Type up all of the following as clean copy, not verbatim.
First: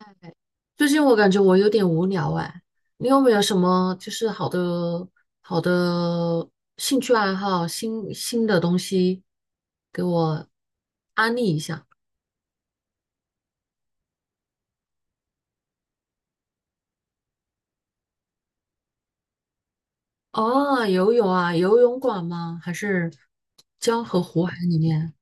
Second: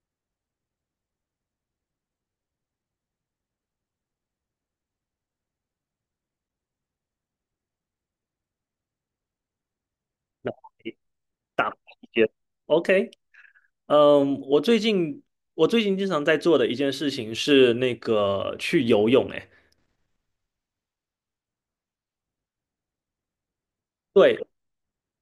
哎最近我感觉我有点无聊哎，你有没有什么就是好的兴趣爱好、新的东西给我那安利一大下？些。OK，嗯，我最近我最近经常在做的一件事情是那个去游泳，哎，哦，游泳啊，游泳馆吗？还是江河湖对，海里面？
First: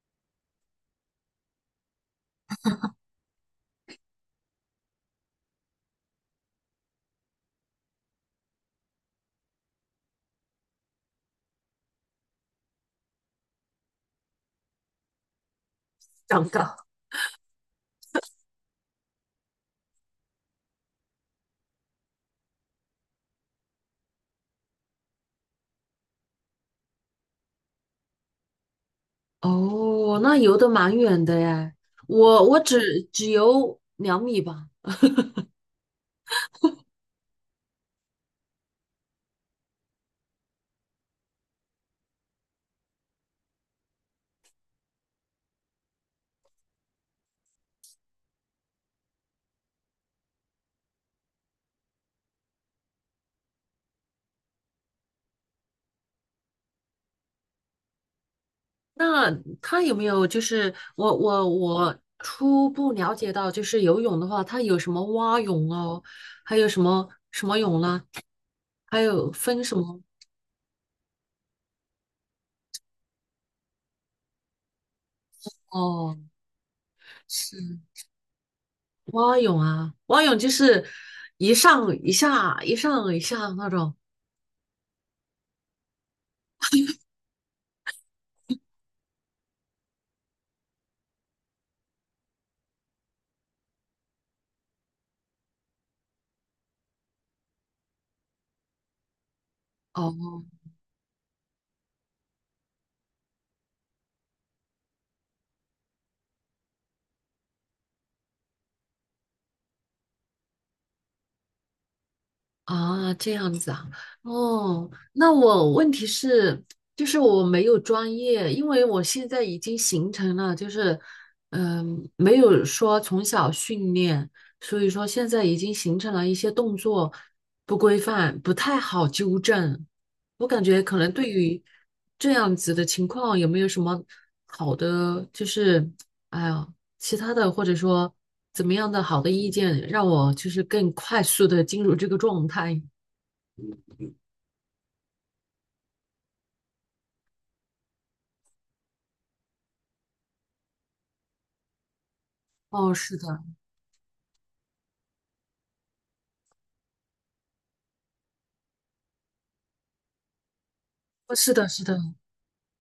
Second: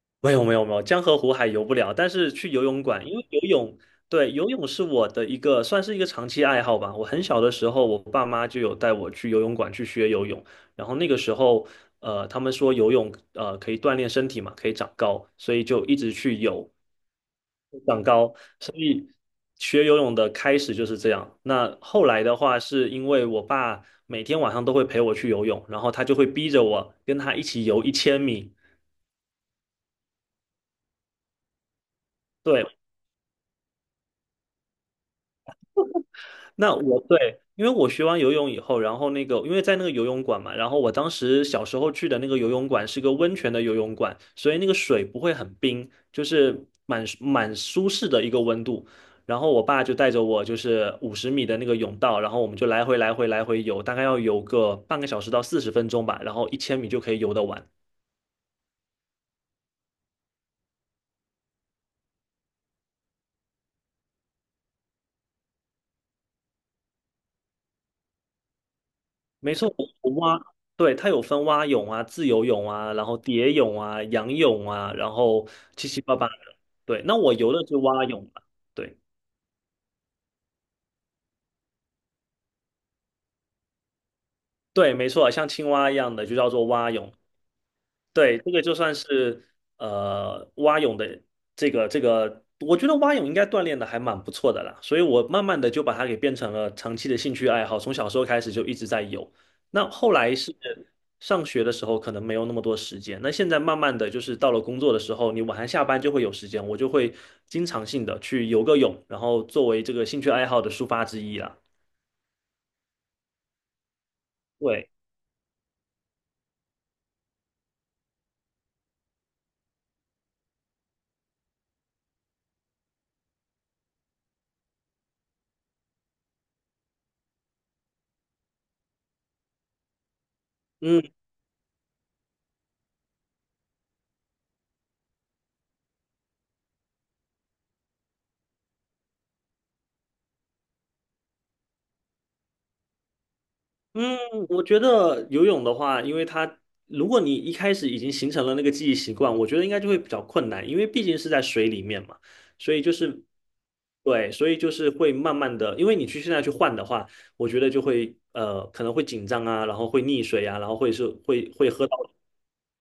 没有没有没有，江河湖海游不了，但是去游泳馆，因为游泳，对，游泳是我的一个算是一个长期爱好吧。我很小的时候，我爸妈就有带我去游泳馆去学游泳，然后那个时候，他们说游泳可以锻炼身体嘛，可以长高，所以就一直去长游。岗。长高，所以学游泳的开始就是这样。那后来的话，是因为我爸每天晚上都会陪我去游泳，然后他就会逼着我跟他一起游一千米。哦，那游的蛮远的哎，我对，只游2米吧。那我对，因为我学完游泳以后，然后那个因为在那个游泳馆嘛，然后我当时小时候去的那个游泳馆是个温泉的游泳馆，所以那个水不会很冰，就是蛮舒适的一个温度。然后我爸就带着我，就是50米的那个泳道，然后我们就来回来回来回游，大概要游个半个小时到40分钟吧，然后一千米就可以游得完。那他有没有就是我初步了解到，就是游泳的话，它有什么蛙泳哦，还有什么什么泳啦，还有没分错，什我么我蛙，对，它有分蛙泳啊、自由泳啊，然后蝶泳啊、仰泳啊，然后七七八哦，八的。对，那我游是的是蛙泳嘛？对蛙泳啊，蛙泳就是一上一下一上一下那种。对，没错，像青蛙一样的就叫做蛙泳。对，这个就算是蛙泳的我觉得蛙泳应该锻炼的还蛮不错的啦，所以我慢慢的就把它给变成了长期的兴趣爱好，从小时候开始就一直在游。那后哦。来是上学的时候可能没有那么多时间，那现在慢慢的就是到了工作的时候，你晚上下班就会有时间，我就会经常性的去游个泳，然后作为这个兴趣爱好的抒发之一啦。啊，这样子啊，哦，对。那我问题是，就是我没有专业，因为我现在已经形成了，就是，没有说从小训练，所以说现在已经形成了一些动作不规范，不太好纠正。我感觉可嗯。能对于这样子的情况，有没有什么好的，就是，哎呀。其他的或者说怎么样的好的意见，让我就是更快速的进入这个状态。嗯，我觉得游泳的话，因为它如果你一开始已经形成了那个记忆习惯，我觉得应该就会比较困难，因为毕竟是在水里面嘛，所以就哦，是是的，对，所以就是会慢慢的，因为你去现在去换的话，我觉得就会可能会紧张啊，然后会溺水啊，然后会是哦会是的会是喝的，到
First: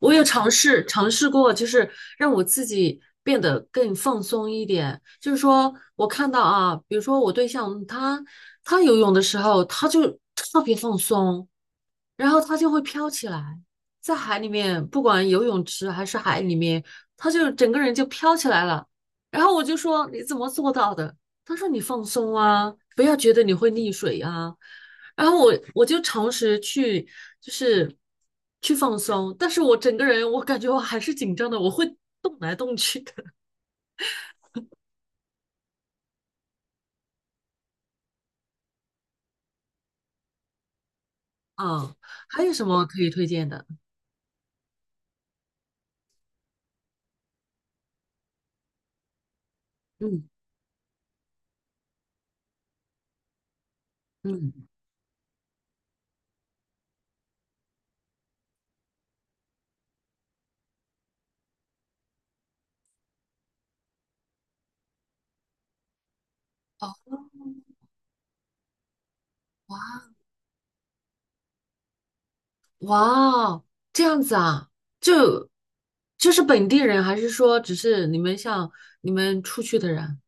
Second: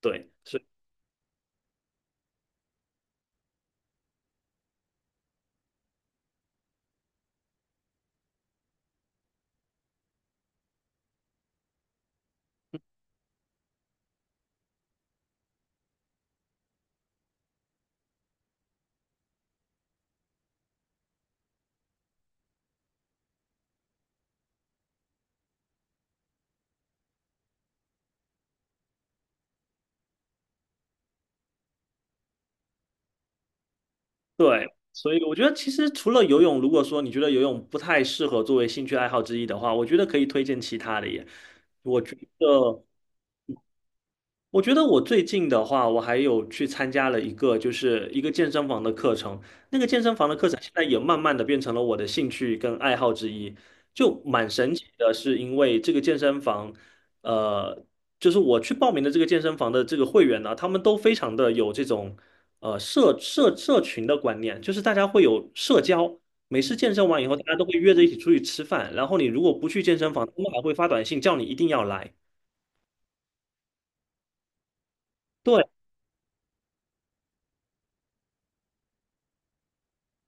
我有对，尝所以试尝试过，就是让我自己变得更放松一点。就是说我看到啊，比如说我对象他游泳的时候，他就特别放松，然后它就会飘起来，在海里面，不管游泳池还是海里面，它就整个人就飘起来了。然后我就说你怎么做到的？他说你放松啊，不要觉得你会溺水啊。然后我就尝试去就是去放松，但是我整个人我感觉我还是紧张的，我会动来动去的。对，所以我觉得其实除了游泳，如果说你觉得游泳不太适合作为兴趣爱好之一的话，我觉得可以推荐其他的耶，啊，我觉还有什么得。可以推荐的？我觉得我最近的话，我还有去参加了一个，就是一个健身房的课程。那个健身嗯房的课程现在也慢慢的变成了我的兴趣跟爱好之一，就蛮嗯，神奇的，是因为这个健身房，呃，就是我去报名的这个健身房的这个会员呢，他们都非常的有这种社群的观念，就是大家会有社交。每次健哦身完以后，大家都会约着一起出去吃饭，然后你如果不去健身房，他们还会发短信叫你一定要来。哇哦这样子啊，就对。就是本地人，还是说只是你们像你们出去的人？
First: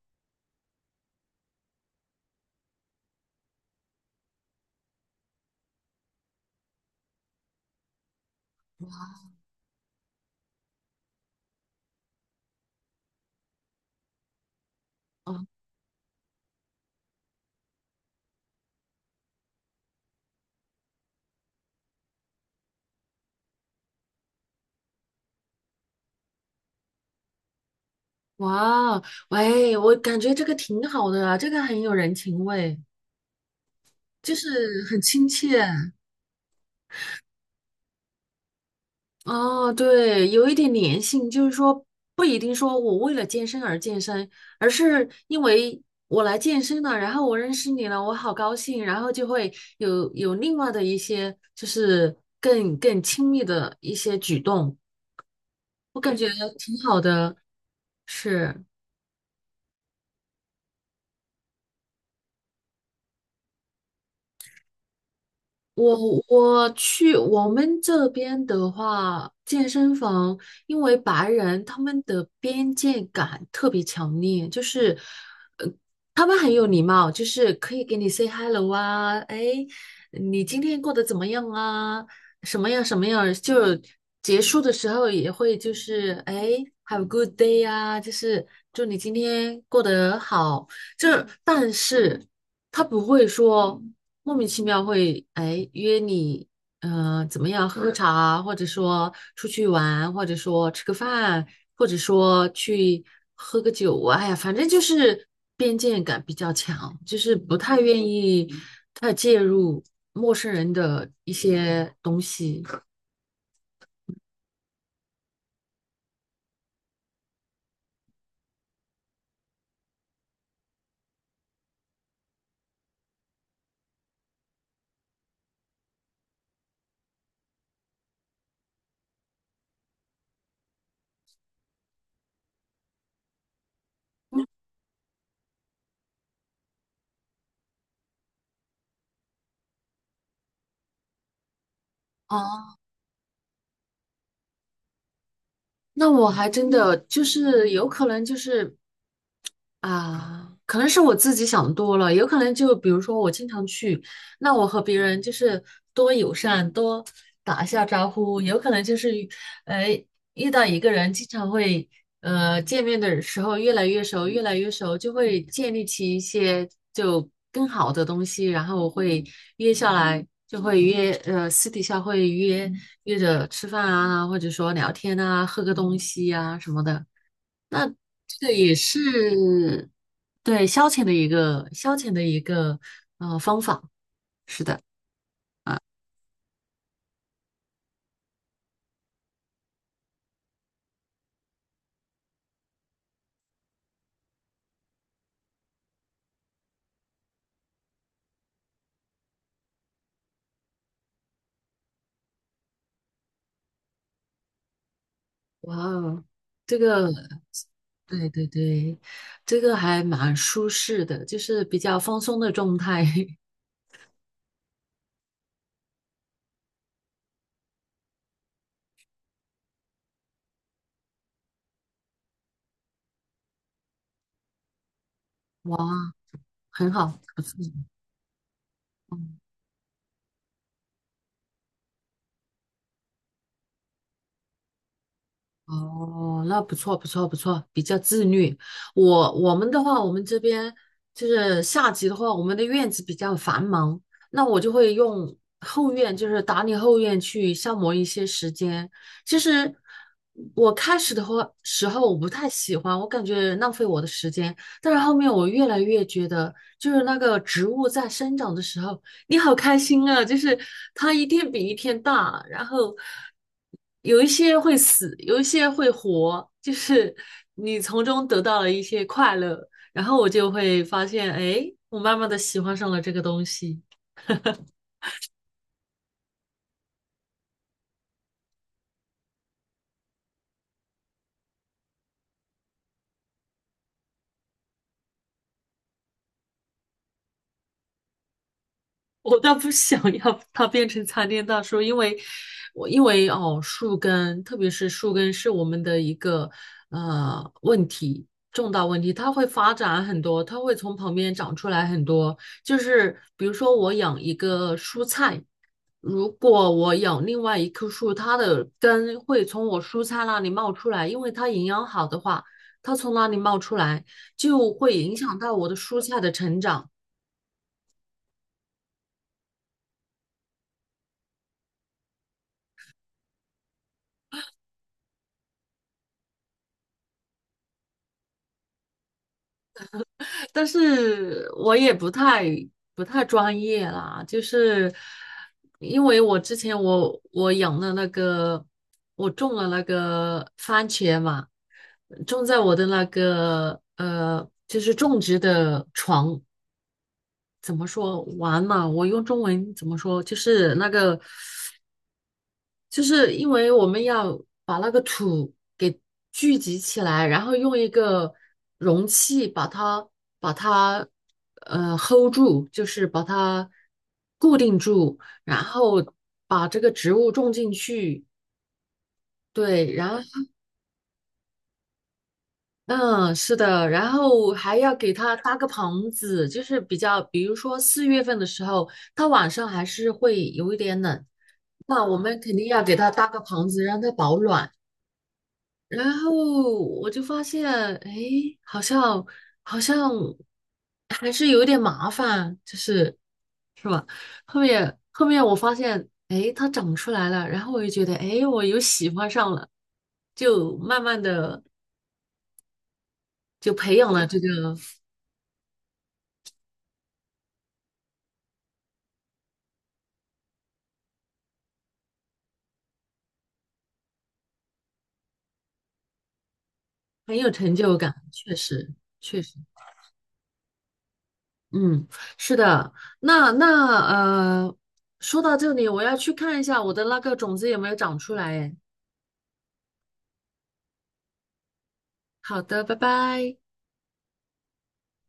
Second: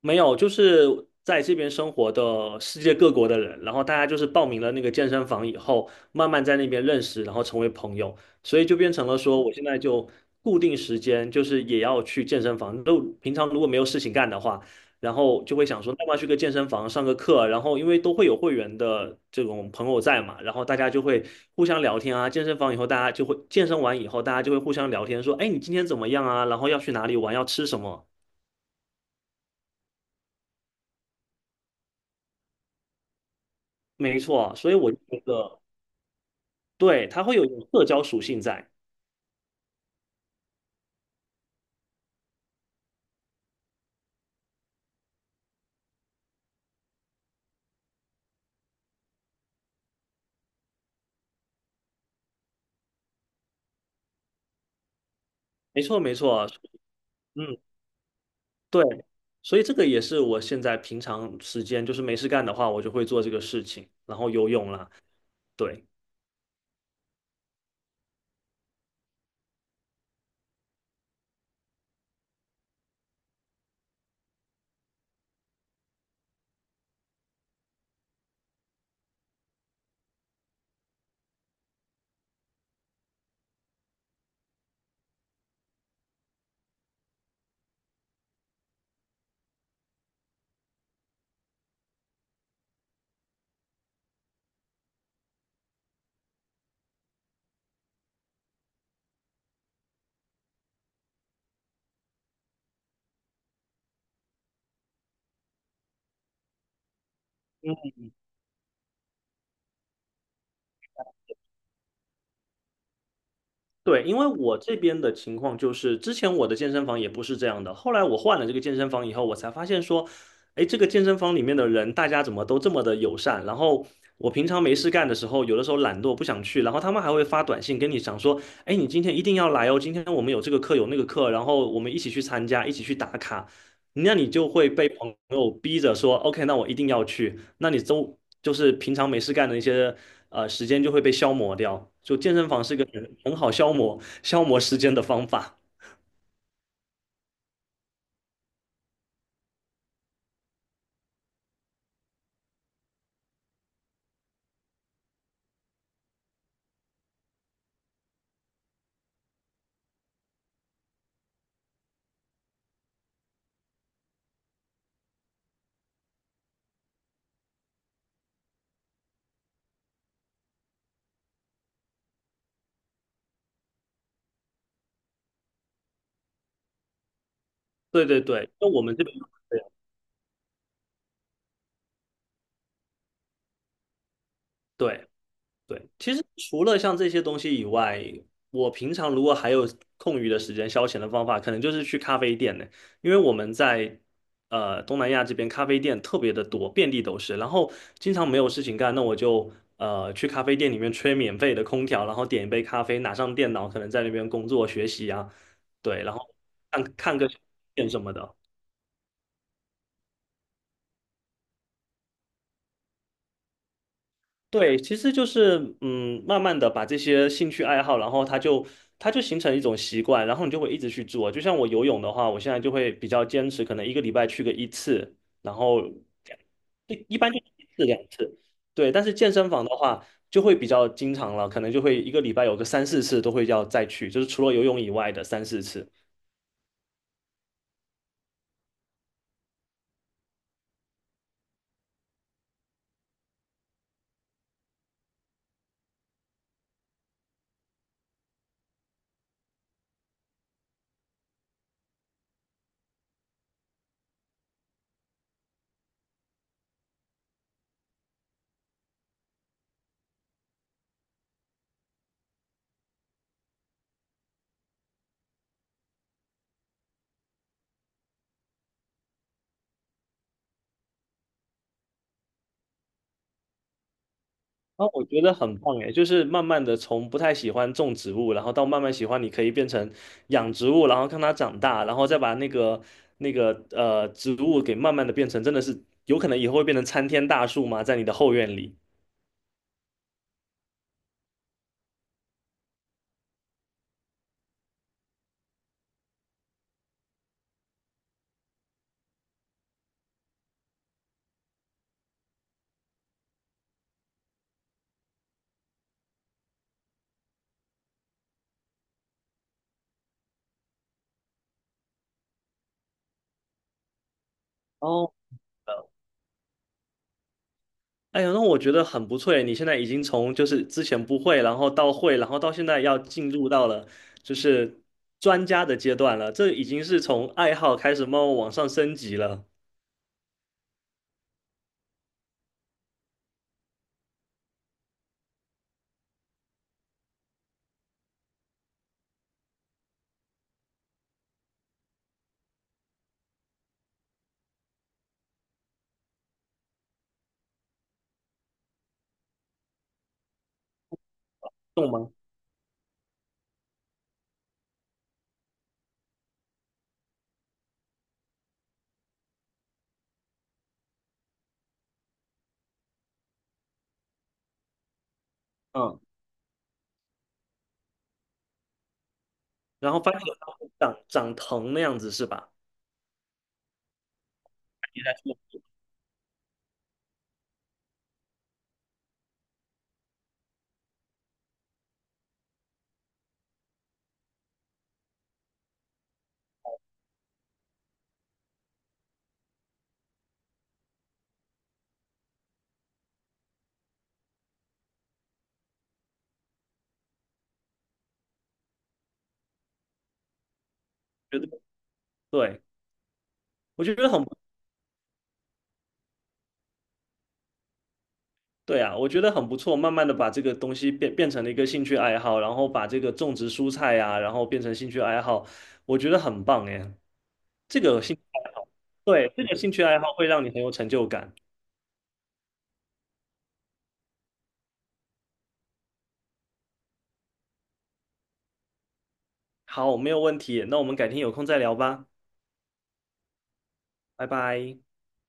没有，就是在这边生活的世界各国的人，然后大家就是报名了那个健身房以后，慢慢在那边认识，然后成为朋友，所以就变成了说，我现在就固定时间就是也要去健身房。都平常如果没有事情干的话，然后哦，就会想说，那么去个健身房上个课，然后因为都会有会员的这种朋友在嘛，然后大家就会互相聊天啊。健身房以后，大家就会健身完以后，大家就会互相聊天，说，哎，你今天怎么样啊？然后要去哪里玩，要吃什么。哇，喂，我感觉这个挺好的啊，这个很有人情味，没就错，所以是我就很觉亲切。得，对，它会有一种社交属性在。哦，对，有一点粘性，就是说不一定说我为了健身而健身，而是因为我来健身了，然后我认识你了，我好高兴，然后就会有另外的一些就是更亲密的一些举动，没错，我没感觉错，挺好的，嗯，是。对，所以这个也是我现在平常时间就是没事干的话，我就会做这个事情，然后游泳啦，对。我去我们这边的话，健身房因为白人他们的边界感特别强烈，就是，呃，他们很有礼貌，就是可以给你 say hello 啊，哎，你今天过得怎么样啊？什么样什么样？就结束的时候也会就是哎，have a good day 啊，就是祝你今天过得好。就是但是。他不会说莫名其妙会哎约你，怎么样喝茶啊或者说出去玩，或者说吃个饭，或者说去喝个酒啊，哎呀，反正就是边界感比较强，就是不太愿意太介入陌生人的一些东西。对，因为我这边的情况就是，之前我的健身房也不是这样的，后来我换了这个健身房以后，我才发现说，哎，这个健身房里面的人，大家怎么都这么的友善？然后我平常没事干的时候，有的时候懒惰不想去，然后他们还会发短信跟你讲说，哎，你今天一定要来哦，今天我们有这个课有那个课，然后我们一起去参加，一起去打卡。那你就会被朋友逼着说，OK，那我一定要去。那你周就是平常没事干的一些时间就会被消磨掉。就健身房是一哦，个很好消磨消磨时间的方法。那我还真的就是有可能就是。啊，可能是我自己想多了，有可能就比如说我经常去，那我和别人就是多友善，多打一下招呼，有可能就是呃遇到一个人，经常会见面的时候越来越熟，越来越熟，就会建立起一些就更好的东西，然后我会约下来，就会约私底下会约着吃饭啊，或者说聊天啊，喝个东西啊什么的，对对对，那我们这边是。对，消遣的一个方法，是的，对对对，其实除了像这些东西以外，我平常如果还有空余的时间消遣的方法，可能就是去咖啡店呢。因为我们在东南亚这边咖啡店特别的多，遍地都是。然后经常没有事情干，那我就去咖啡店里面吹免费的空调，然后点一杯咖啡，拿上电脑，可能在那边工作学习啊，哇对，然哦，后这看个 看个电 影什么对的。对对，这个还蛮舒适的，就是比较放松的状态，对，其实就是嗯，慢慢的把这些兴趣爱好，然后它就形成一种习惯，然后你就会一直去做。就像我游泳的话，我现在就会比较坚持，可能一个礼拜去个一次，然 哇，后很一好，一般就不错，一次两次。对，但是健嗯身房的话就会比较经常了，可能就会一个礼拜有个三四次都会要再去，就是除了游泳以外的三四次。哦，那不错，不错，不错，比较自律。我们的话，我们这边就是夏季的话，我们的院子比较繁忙，那我就会用后院，就是打理后院去消磨一些时间。其实我开始的话时候我不太喜欢，我感觉浪费我的时间，但是后面我越来越觉得，就是那个植物在生长的时候，你好开心啊！就是它一天比一天大，然后有一些会死，有一些会活，就是你从中得到了一些快乐，然后我就会发现，哎，我慢慢的喜欢上了这个东西。啊，我觉得很棒诶，就是慢慢的从不太喜欢种植物，然后到慢慢喜欢，你可以变成养植物，然后看它长大，然后再把那个那个植物给慢慢的变成，真的是有可能以后会变成参天大树吗？在你的后院里。我倒不想要它变成参天大树，因为哦，树根，特别是树根是我们的一个问题，重大问题，它会发展很多，它会从旁边长出来很多。就是比如说我养一个蔬菜，如果我养另外一棵树，它的根会从我蔬菜那里冒出来，因为它营养好的话，它从那里冒出来就会哦，影响到我的蔬菜的成长。哎呀，那我觉得很不错诶，你现在已经从就是之前不会，然后到会，然后到现在要进入到了就是专家的阶段了，这已经是从爱好开始慢慢往上升级了，但是我也不太专业啦，就是因为我之前我养了那个，我种了那个番茄嘛，种在我的那个就是种植的床，怎么说完嘛？我用中文怎么说？就是那个懂吗？就是因为我们要把那个土给聚集起来，然后用一个容器把它hold 住，就是把它固定住，然嗯。后把这个植物种进去。对，然后然发现后有，长长藤那样子是吧？嗯，是的，然后还要你给来它说，搭个棚子，就是比较，比如说4月份的时候，它晚上还是会有一点冷，那我们肯定要给它搭个棚子，让它保暖。然后我就发现，哎，好像好像还是有点麻烦，就是是吧？后面我发现，哎，它长出来了，然后我就觉得，哎，我又喜欢上了，就慢慢我觉得的对，就我觉培得养很了不这个，对啊，我觉得很不错。慢慢的把这个东西变成了一个兴趣爱好，然后把这个种植蔬菜呀、然后变成兴趣爱好，我觉得很棒哎。很有成这就个感，兴趣爱确好，实对，确这个实，兴趣爱好会让你很有成就感。嗯，是的。那呃，说到这里，我要去看一下我的那个种子有没有长出来。哎，好，没有问题。那我们改天有空再聊吧，好的，拜拜。拜拜。